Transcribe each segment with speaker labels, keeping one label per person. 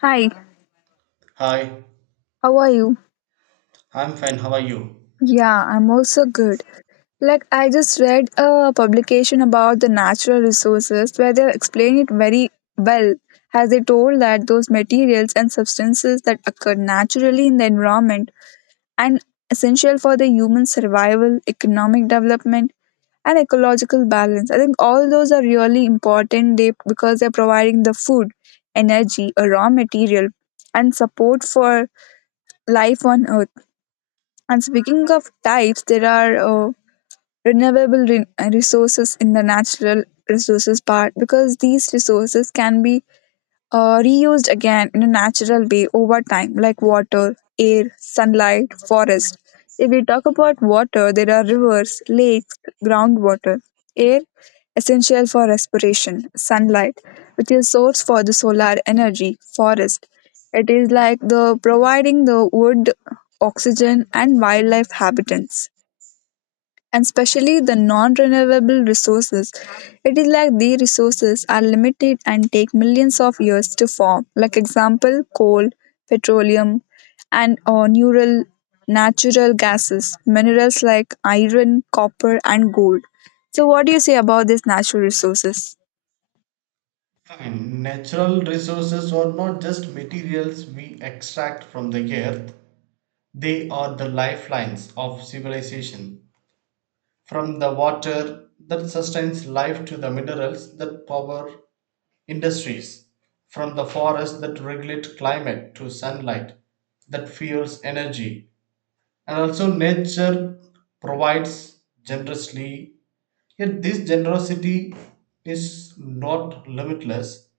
Speaker 1: Hi,
Speaker 2: Hi,
Speaker 1: how are you?
Speaker 2: I'm fine. How are you?
Speaker 1: Yeah, I'm also good. Like, I just read a publication about the natural resources where they explain it very well, as they told that those materials and substances that occur naturally in the environment and essential for the human survival, economic development, and ecological balance. I think all those are really important because they're providing the food, energy, a raw material, and support for life on Earth. And speaking of types, there are renewable resources in the natural resources part because these resources can be reused again in a natural way over time, like water, air, sunlight, forest. If we talk about water, there are rivers, lakes, groundwater, air, essential for respiration, sunlight, which is source for the solar energy, forest. It is like the providing the wood, oxygen, and wildlife habitats and especially the non-renewable resources. It is like these resources are limited and take millions of years to form. Like example, coal, petroleum, and neural natural gases, minerals like iron, copper, and gold. So, what do you say about these natural resources?
Speaker 2: Fine. Natural resources are not just materials we extract from the earth, they are the lifelines of civilization. From the water that sustains life to the minerals that power industries, from the forests that regulate climate to sunlight that fuels energy. And also, nature provides generously. Yet this generosity is not limitless.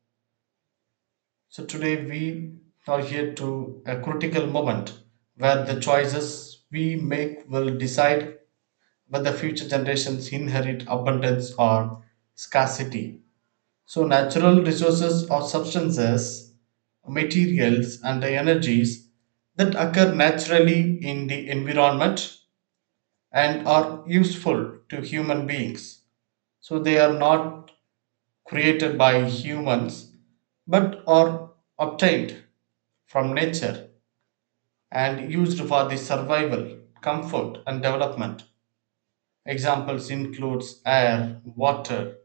Speaker 2: So today we are here to a critical moment where the choices we make will decide whether future generations inherit abundance or scarcity. So natural resources or substances, materials and the energies that occur naturally in the environment and are useful to human beings. So they are not created by humans but are obtained from nature and used for the survival, comfort and development. Examples includes air, water,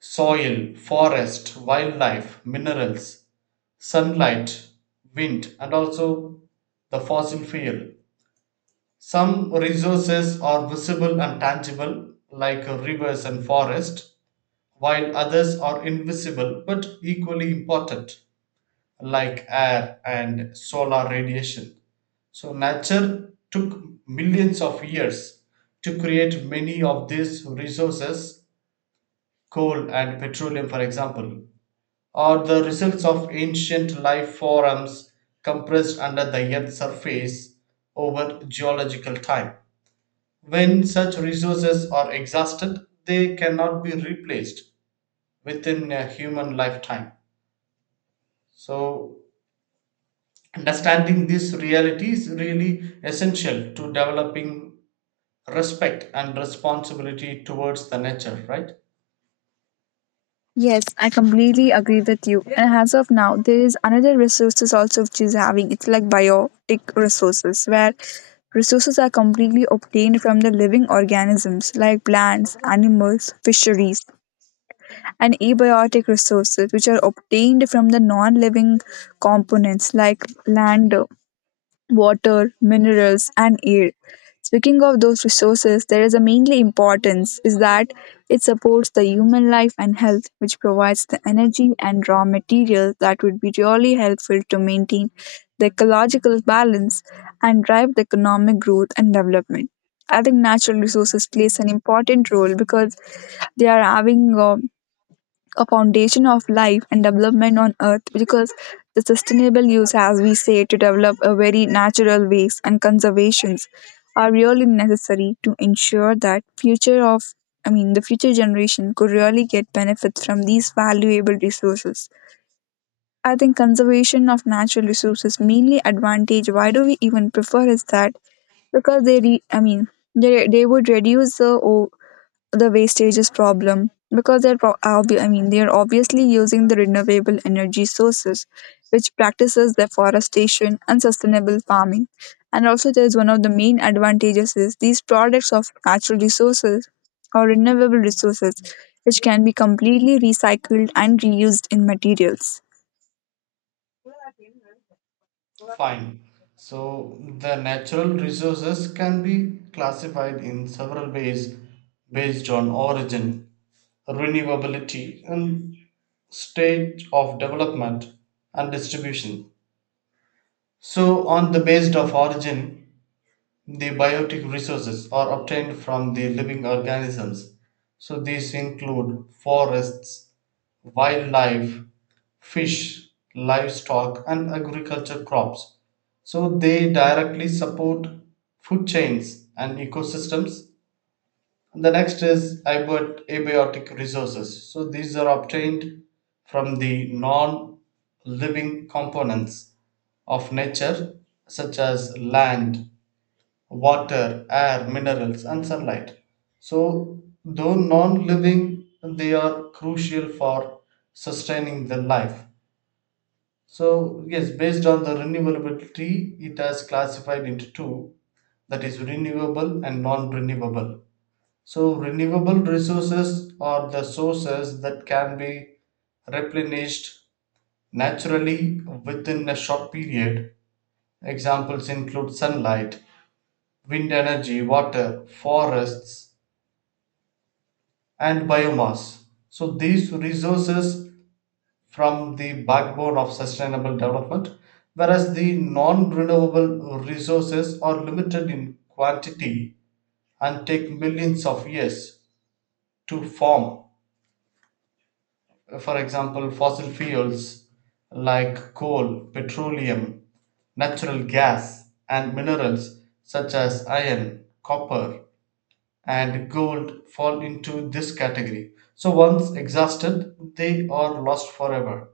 Speaker 2: soil, forest, wildlife, minerals, sunlight, wind and also the fossil fuel. Some resources are visible and tangible like rivers and forest, while others are invisible but equally important like air and solar radiation. So, nature took millions of years to create many of these resources. Coal and petroleum, for example, are the results of ancient life forms compressed under the Earth's surface over geological time. When such resources are exhausted, they cannot be replaced within a human lifetime. So, understanding this reality is really essential to developing respect and responsibility towards the nature, right?
Speaker 1: Yes, I completely agree with you. And as of now, there is another resources also which is having it's like biotic resources where resources are completely obtained from the living organisms like plants, animals, fisheries, and abiotic resources which are obtained from the non-living components like land, water, minerals, and air. Speaking of those resources, there is a mainly importance is that it supports the human life and health, which provides the energy and raw materials that would be really helpful to maintain the ecological balance and drive the economic growth and development. I think natural resources plays an important role because they are having a foundation of life and development on earth because the sustainable use as we say to develop a very natural ways and conservations are really necessary to ensure that future of I mean the future generation could really get benefits from these valuable resources. I think conservation of natural resources mainly advantage why do we even prefer is that because I mean they would reduce the the wastages problem because I mean they are obviously using the renewable energy sources, which practices deforestation and sustainable farming. And also, there's one of the main advantages is these products of natural resources or renewable resources, which can be completely recycled and reused in materials.
Speaker 2: Fine. So, the natural resources can be classified in several ways based on origin, renewability, and stage of development and distribution. So, on the basis of origin, the biotic resources are obtained from the living organisms. So these include forests, wildlife, fish, livestock, and agriculture crops. So they directly support food chains and ecosystems. The next is abiotic resources. So these are obtained from the non living components of nature, such as land, water, air, minerals, and sunlight. So, though non living, they are crucial for sustaining the life. So, yes, based on the renewability, it has classified into two, that is, renewable and non renewable. So, renewable resources are the sources that can be replenished naturally within a short period. Examples include sunlight, wind energy, water, forests, and biomass. So these resources from the backbone of sustainable development, whereas the non-renewable resources are limited in quantity and take millions of years to form. For example, fossil fuels like coal, petroleum, natural gas, and minerals such as iron, copper, and gold fall into this category. So once exhausted, they are lost forever.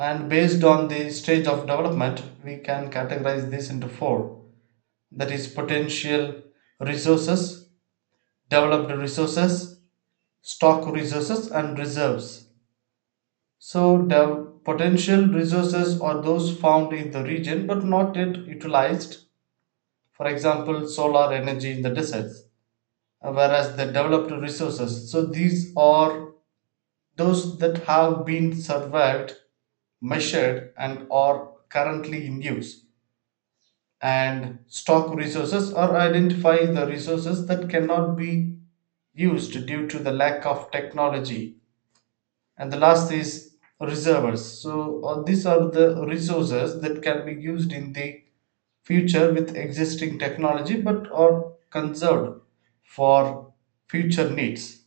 Speaker 2: And based on the stage of development, we can categorize this into four, that is, potential resources, developed resources, stock resources, and reserves. So, the potential resources are those found in the region but not yet utilized, for example, solar energy in the deserts, whereas the developed resources. So, these are those that have been surveyed, measured, and are currently in use, and stock resources or identify the resources that cannot be used due to the lack of technology. And the last is reserves. So, these are the resources that can be used in the future with existing technology but are conserved for future needs.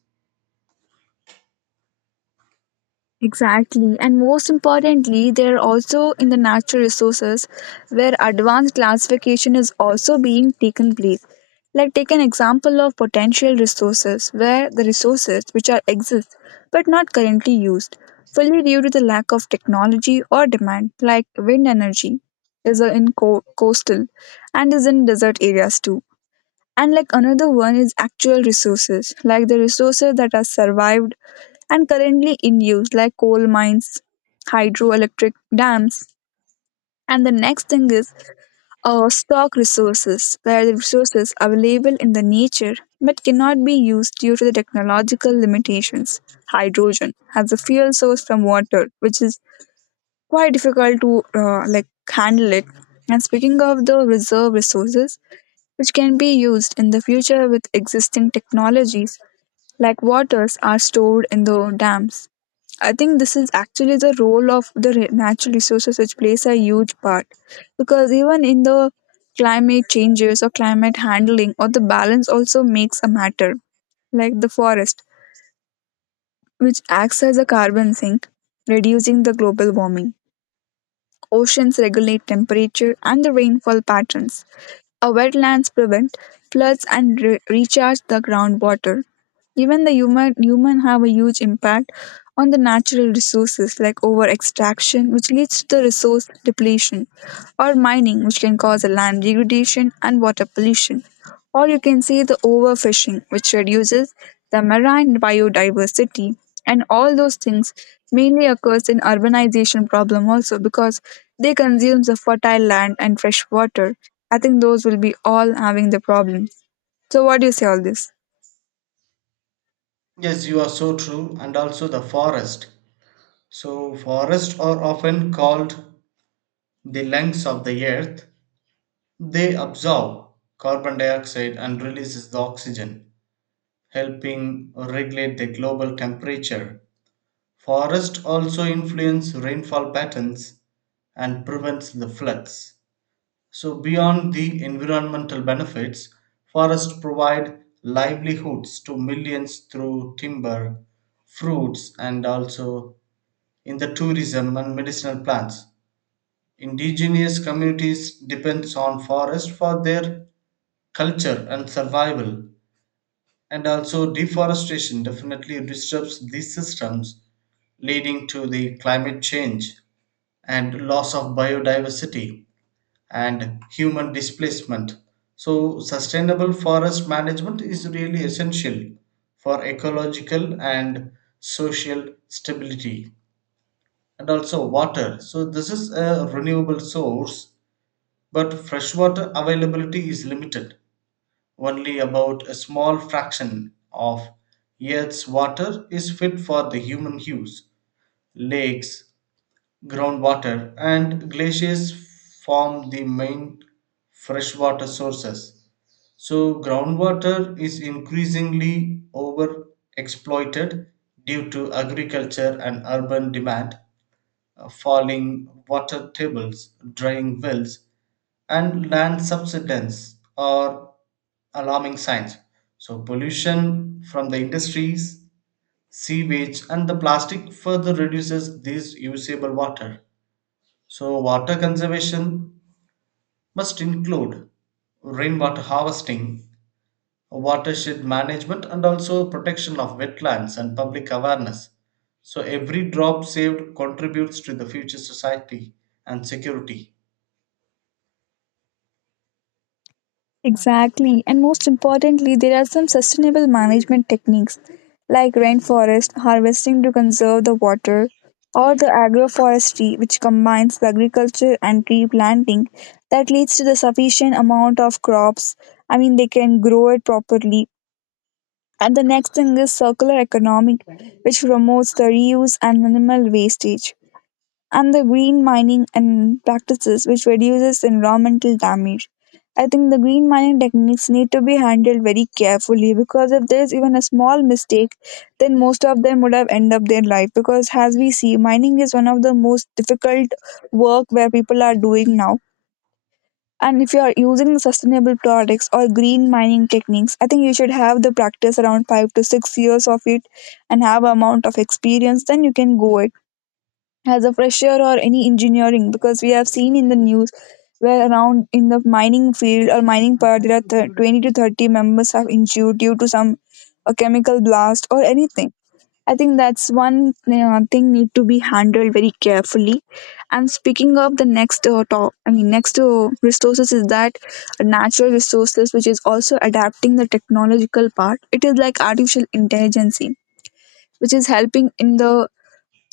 Speaker 1: Exactly. And most importantly, they're also in the natural resources where advanced classification is also being taken place. Like take an example of potential resources where the resources which are exist but not currently used fully due to the lack of technology or demand like wind energy is in coastal and is in desert areas too. And like another one is actual resources like the resources that are survived and currently in use, like coal mines, hydroelectric dams. And the next thing is stock resources, where the resources available in the nature but cannot be used due to the technological limitations. Hydrogen as a fuel source from water, which is quite difficult to like handle it. And speaking of the reserve resources, which can be used in the future with existing technologies, like waters are stored in the dams. I think this is actually the role of the natural resources, which plays a huge part. Because even in the climate changes or climate handling, or the balance also makes a matter, like the forest, which acts as a carbon sink, reducing the global warming. Oceans regulate temperature and the rainfall patterns. Our wetlands prevent floods and recharge the groundwater. Even the human have a huge impact on the natural resources like over extraction, which leads to the resource depletion, or mining, which can cause the land degradation and water pollution. Or you can say the overfishing, which reduces the marine biodiversity, and all those things mainly occurs in urbanization problem also because they consumes the fertile land and fresh water. I think those will be all having the problem. So what do you say all this?
Speaker 2: Yes, you are so true, and also the forest. So, forests are often called the lungs of the earth. They absorb carbon dioxide and releases the oxygen, helping regulate the global temperature. Forests also influence rainfall patterns and prevents the floods. So, beyond the environmental benefits, forests provide livelihoods to millions through timber, fruits, and also in the tourism and medicinal plants. Indigenous communities depends on forest for their culture and survival, and also deforestation definitely disrupts these systems, leading to the climate change and loss of biodiversity and human displacement. So sustainable forest management is really essential for ecological and social stability. And also water, so this is a renewable source, but freshwater availability is limited. Only about a small fraction of Earth's water is fit for the human use. Lakes, groundwater, and glaciers form the main freshwater sources. So, groundwater is increasingly overexploited due to agriculture and urban demand. Falling water tables, drying wells, and land subsidence are alarming signs. So, pollution from the industries, sewage, and the plastic further reduces this usable water. So, water conservation must include rainwater harvesting, watershed management, and also protection of wetlands and public awareness. So, every drop saved contributes to the future society and security.
Speaker 1: Exactly. And most importantly, there are some sustainable management techniques like rainforest harvesting to conserve the water or the agroforestry, which combines the agriculture and tree planting that leads to the sufficient amount of crops. I mean, they can grow it properly. And the next thing is circular economic, which promotes the reuse and minimal wastage and the green mining and practices which reduces environmental damage. I think the green mining techniques need to be handled very carefully because if there's even a small mistake, then most of them would have end up their life. Because as we see, mining is one of the most difficult work where people are doing now. And if you are using sustainable products or green mining techniques, I think you should have the practice around 5 to 6 years of it and have amount of experience, then you can go as a fresher or any engineering because we have seen in the news where around in the mining field or mining part there are 20 to 30 members have injured due to some a chemical blast or anything. I think that's one thing need to be handled very carefully. And speaking of the next top I mean next resources is that natural resources which is also adapting the technological part. It is like artificial intelligence which is helping in the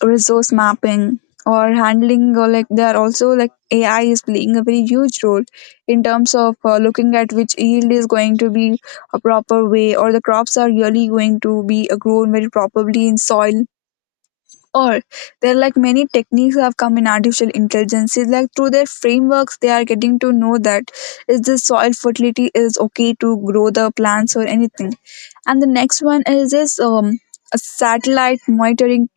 Speaker 1: resource mapping or handling or like they are also like ai is playing a very huge role in terms of looking at which yield is going to be a proper way or the crops are really going to be grown very properly in soil or there are like many techniques have come in artificial intelligence. It's like through their frameworks they are getting to know that is the soil fertility is okay to grow the plants or anything. And the next one is this a satellite monitoring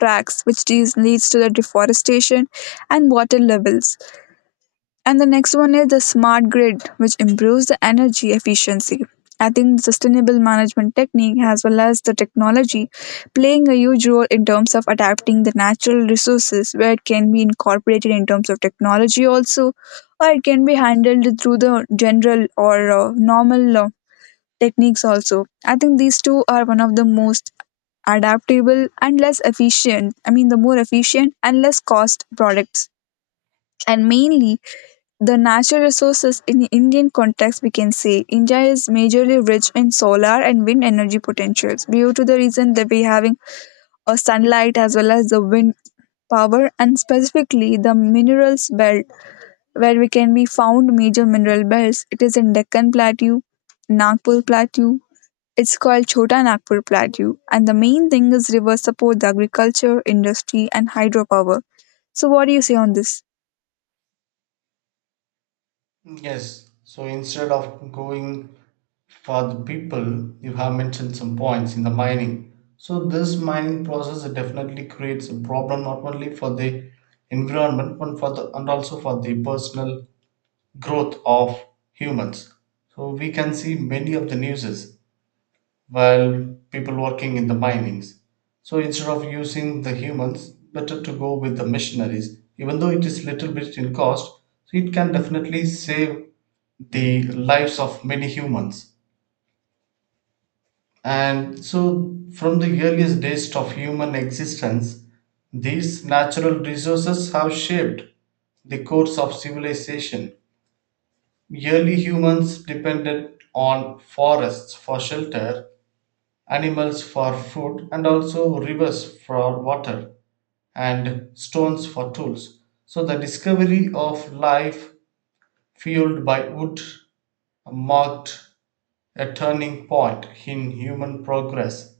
Speaker 1: tracks, which these leads to the deforestation and water levels. And the next one is the smart grid, which improves the energy efficiency. I think sustainable management technique as well as the technology playing a huge role in terms of adapting the natural resources where it can be incorporated in terms of technology also or it can be handled through the general or normal techniques also. I think these two are one of the most adaptable, and less efficient. I mean, the more efficient and less cost products. And mainly the natural resources in the Indian context, we can say India is majorly rich in solar and wind energy potentials due to the reason that we having a sunlight as well as the wind power and specifically the minerals belt where we can be found major mineral belts. It is in Deccan Plateau, Nagpur Plateau, it's called Chota Nagpur Plateau, and the main thing is rivers support the agriculture, industry, and hydropower. So, what do you say on this?
Speaker 2: Yes. So instead of going for the people, you have mentioned some points in the mining. So this mining process definitely creates a problem not only for the environment but for the and also for the personal growth of humans. So we can see many of the newses while people working in the minings. So instead of using the humans, better to go with the missionaries. Even though it is little bit in cost, so it can definitely save the lives of many humans. And so, from the earliest days of human existence, these natural resources have shaped the course of civilization. Early humans depended on forests for shelter, animals for food, and also rivers for water, and stones for tools. So, the discovery of life fueled by wood marked a turning point in human progress.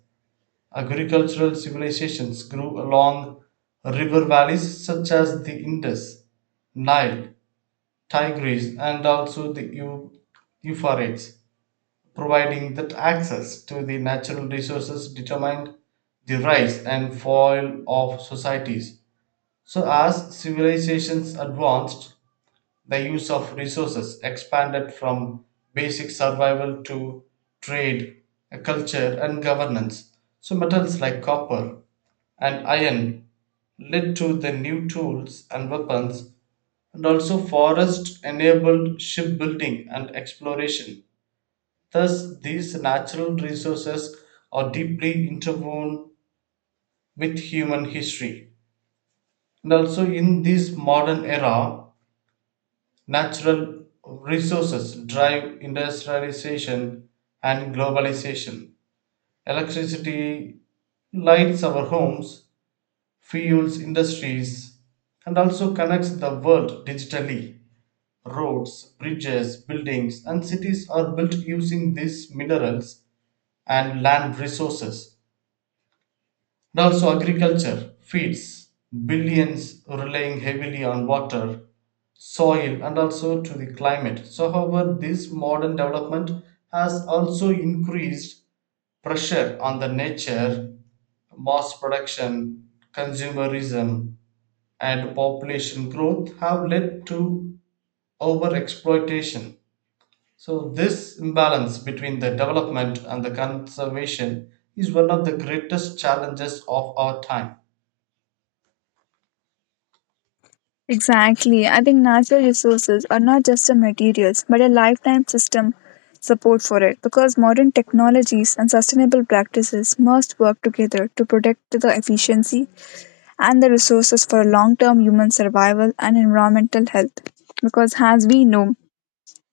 Speaker 2: Agricultural civilizations grew along river valleys such as the Indus, Nile, Tigris, and also the Euphrates, providing that access to the natural resources determined the rise and fall of societies. So, as civilizations advanced, the use of resources expanded from basic survival to trade, culture, and governance. So, metals like copper and iron led to the new tools and weapons, and also forest enabled shipbuilding and exploration. Thus, these natural resources are deeply interwoven with human history. And also, in this modern era, natural resources drive industrialization and globalization. Electricity lights our homes, fuels industries, and also connects the world digitally. Roads, bridges, buildings, and cities are built using these minerals and land resources. And also, agriculture feeds billions, relying heavily on water, soil, and also to the climate. So, however, this modern development has also increased pressure on the nature. Mass production, consumerism, and population growth have led to overexploitation. So, this imbalance between the development and the conservation is one of the greatest challenges of our time.
Speaker 1: Exactly. I think natural resources are not just the materials, but a lifetime system support for it because modern technologies and sustainable practices must work together to protect the efficiency and the resources for long term human survival and environmental health. Because, as we know,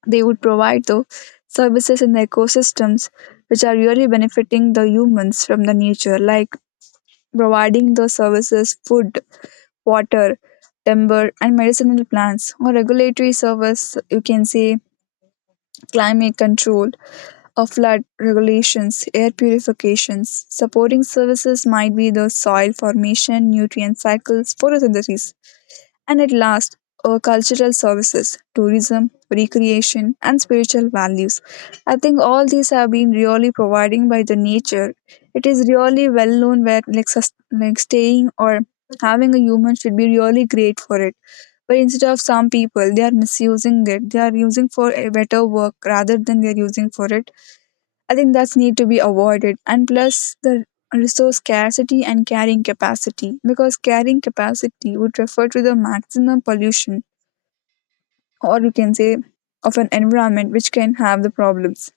Speaker 1: they would provide the services in the ecosystems which are really benefiting the humans from the nature, like providing the services, food, water, timber, and medicinal plants, or regulatory service, you can say climate control, or flood regulations, air purifications. Supporting services might be the soil formation, nutrient cycles, photosynthesis. And at last, our cultural services, tourism, recreation, and spiritual values. I think all these have been really providing by the nature. It is really well known where like, like staying or having a human should be really great for it. But instead of some people, they are misusing it. They are using for a better work rather than they are using for it. I think that's need to be avoided. And plus the resource scarcity and carrying capacity because carrying capacity would refer to the maximum pollution or you can say of an environment which can have the problems.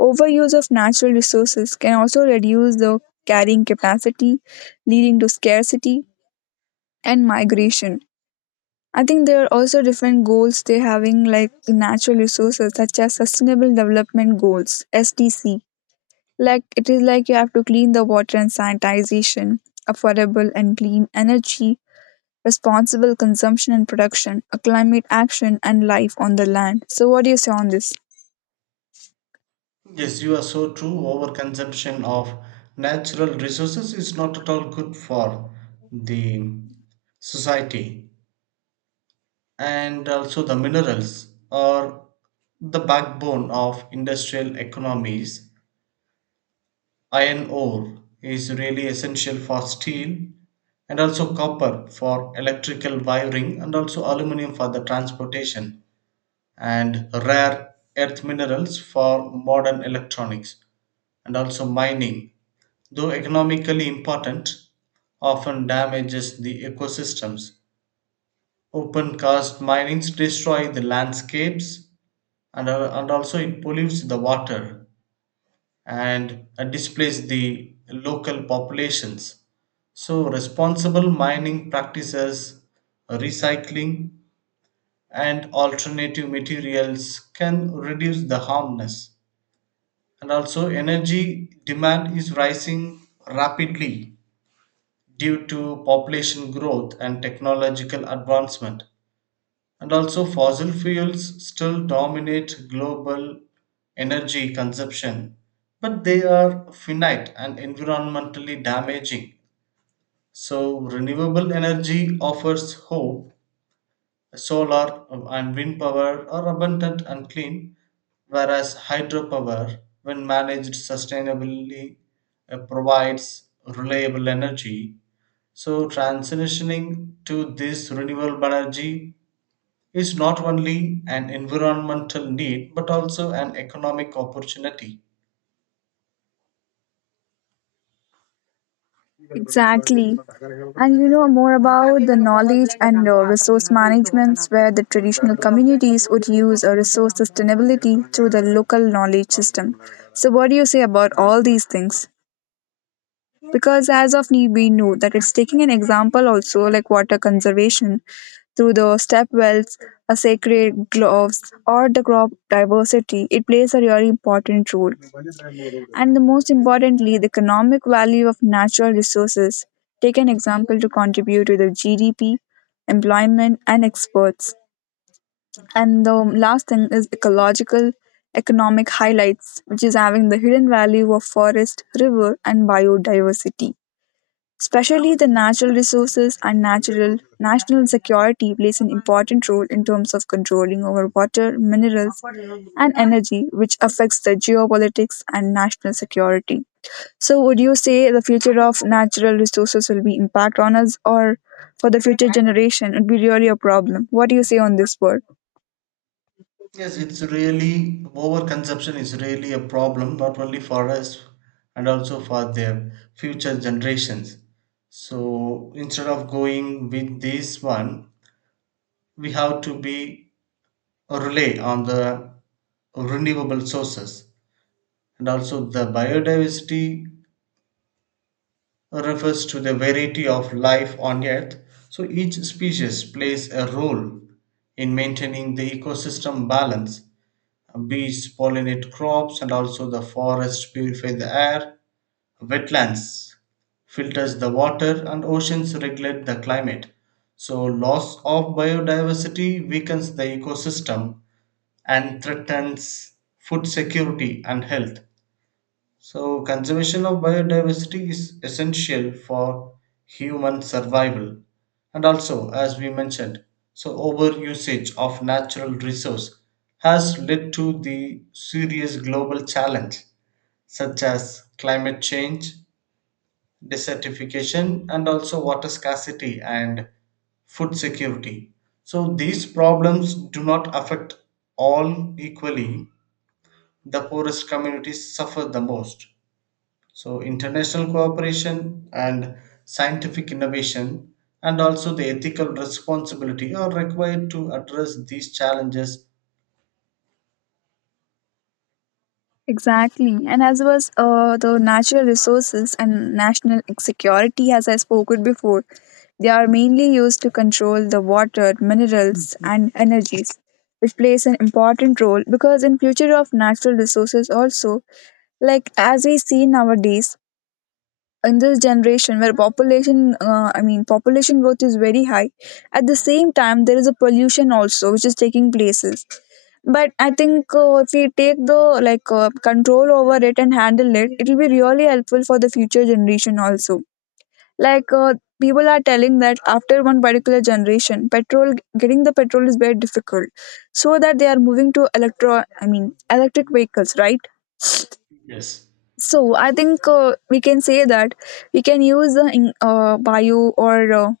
Speaker 1: Overuse of natural resources can also reduce the carrying capacity, leading to scarcity and migration. I think there are also different goals they're having, like natural resources, such as Sustainable Development Goals (SDC), like it is like you have to clean the water and sanitization, affordable and clean energy, responsible consumption and production, a climate action and life on the land. So what do you say on this?
Speaker 2: Yes, you are so true. Overconsumption of natural resources is not at all good for the society. And also, the minerals are the backbone of industrial economies. Iron ore is really essential for steel, and also copper for electrical wiring, and also aluminum for the transportation, and rare earth minerals for modern electronics, and also mining, though economically important, often damages the ecosystems. Open cast minings destroy the landscapes and also it pollutes the water and displaces the local populations. So, responsible mining practices, recycling, and alternative materials can reduce the harmness. And also, energy demand is rising rapidly due to population growth and technological advancement. And also, fossil fuels still dominate global energy consumption, but they are finite and environmentally damaging. So, renewable energy offers hope. Solar and wind power are abundant and clean, whereas hydropower, when managed sustainably, provides reliable energy. So, transitioning to this renewable energy is not only an environmental need but also an economic opportunity.
Speaker 1: Exactly. And you know more about the knowledge and resource managements where the traditional communities would use a resource sustainability through the local knowledge system. So what do you say about all these things? Because as of now we know that it's taking an example also like water conservation through the step wells, a sacred gloves, or the crop diversity, it plays a really important role. And the most importantly, the economic value of natural resources, take an example to contribute to the GDP, employment and exports. And the last thing is ecological economic highlights, which is having the hidden value of forest, river and biodiversity. Especially the natural resources and natural national security plays an important role in terms of controlling over water, minerals, and energy, which affects the geopolitics and national security. So, would you say the future of natural resources will be impact on us, or for the future generation, it would be really a problem? What do you say on this word?
Speaker 2: Yes, it's really overconsumption is really a problem not only for us and also for their future generations. So, instead of going with this one, we have to be rely on the renewable sources. And also the biodiversity refers to the variety of life on earth. So each species plays a role in maintaining the ecosystem balance. Bees pollinate crops and also the forest purify the air. Wetlands filters the water and oceans regulate the climate. So loss of biodiversity weakens the ecosystem and threatens food security and health. So, conservation of biodiversity is essential for human survival. And also, as we mentioned, so overusage of natural resource has led to the serious global challenge such as climate change, desertification, and also water scarcity and food security. So these problems do not affect all equally. The poorest communities suffer the most. So, international cooperation and scientific innovation, and also the ethical responsibility, are required to address these challenges.
Speaker 1: Exactly. And as was the natural resources and national security, as I spoke it before, they are mainly used to control the water, minerals, and energies, which plays an important role because in future of natural resources also, like as we see nowadays, in this generation where population I mean population growth is very high. At the same time there is a pollution also which is taking places. But I think if we take the control over it and handle it, it will be really helpful for the future generation also. like uh, People are telling that after one particular generation petrol, getting the petrol is very difficult, so that they are moving to electro I mean electric vehicles, right?
Speaker 2: Yes.
Speaker 1: So I think we can say that we can use the bio or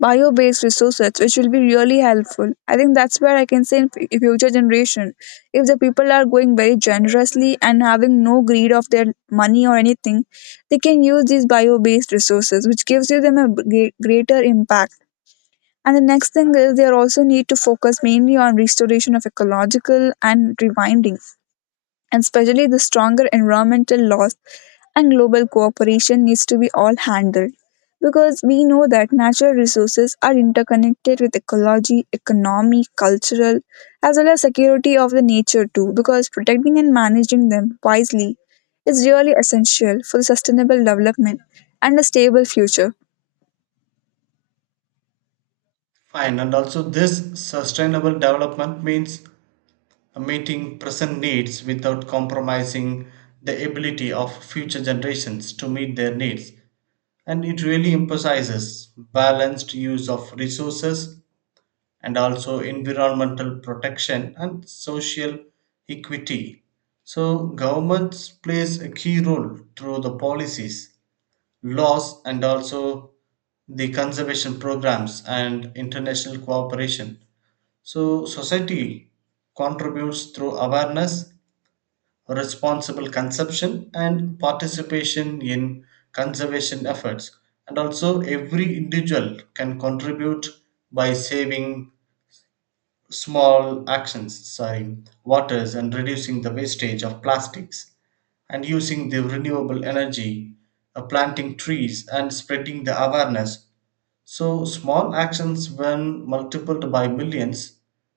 Speaker 1: bio-based resources, which will be really helpful. I think that's where I can say in future generation, if the people are going very generously and having no greed of their money or anything, they can use these bio-based resources, which gives you them a greater impact. And the next thing is they also need to focus mainly on restoration of ecological and rewinding, and especially the stronger environmental laws and global cooperation needs to be all handled, because we know that natural resources are interconnected with ecology, economy, cultural, as well as security of the nature too, because protecting and managing them wisely is really essential for sustainable development and a stable future.
Speaker 2: Fine, and also this sustainable development means meeting present needs without compromising the ability of future generations to meet their needs. And it really emphasizes balanced use of resources and also environmental protection and social equity. So governments plays a key role through the policies, laws and also the conservation programs and international cooperation. So society contributes through awareness, responsible consumption and participation in conservation efforts. And also every individual can contribute by saving small actions, sorry, waters, and reducing the wastage of plastics and using the renewable energy, planting trees and spreading the awareness. So small actions, when multiplied by millions,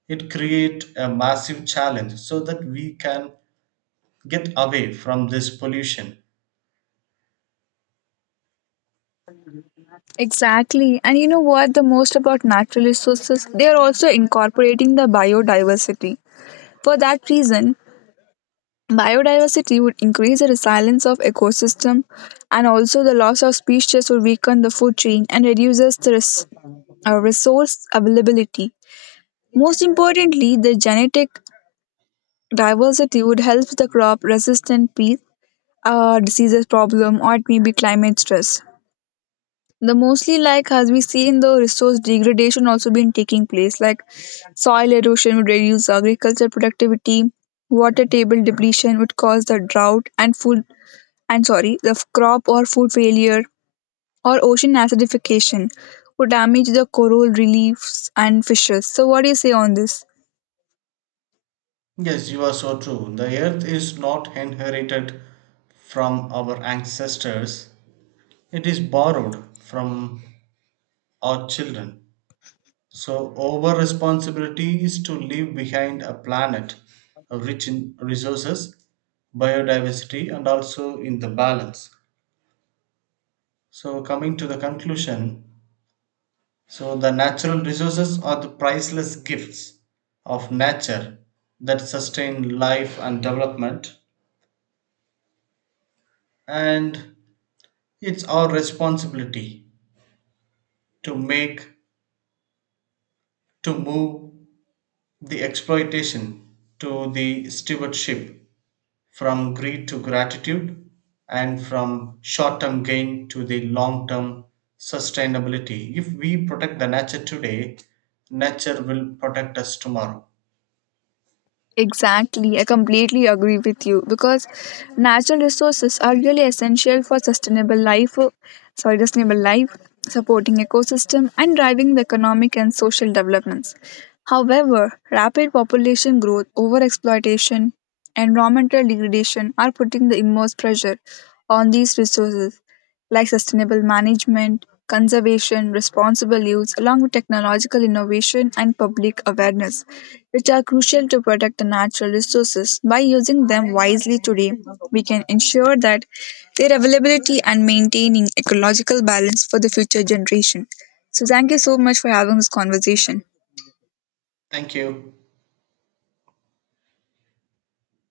Speaker 2: it create a massive challenge so that we can get away from this pollution.
Speaker 1: Exactly. And you know what, the most about natural resources, they are also incorporating the biodiversity. For that reason, biodiversity would increase the resilience of ecosystem, and also the loss of species would weaken the food chain and reduces the resource availability. Most importantly, the genetic diversity would help the crop resistant pest, diseases problem, or it may be climate stress. The mostly, like as we see in the resource degradation also been taking place, like soil erosion would reduce agricultural productivity, water table depletion would cause the drought and food, and sorry, the crop or food failure, or ocean acidification would damage the coral reefs and fishes. So, what do you say on this?
Speaker 2: Yes, you are so true. The earth is not inherited from our ancestors, it is borrowed from our children. So, our responsibility is to leave behind a planet rich in resources, biodiversity, and also in the balance. So, coming to the conclusion, so the natural resources are the priceless gifts of nature that sustain life and development, and it's our responsibility to make, to move the exploitation to the stewardship, from greed to gratitude, and from short term gain to the long term sustainability. If we protect the nature today, nature will protect us tomorrow.
Speaker 1: Exactly, I completely agree with you because natural resources are really essential for sustainable life, sorry, sustainable life, supporting ecosystem and driving the economic and social developments. However, rapid population growth, overexploitation, environmental degradation are putting the immense pressure on these resources, like sustainable management, conservation, responsible use, along with technological innovation and public awareness, which are crucial to protect the natural resources. By using them wisely today, we can ensure that their availability and maintaining ecological balance for the future generation. So, thank you so much for having this conversation.
Speaker 2: Thank you.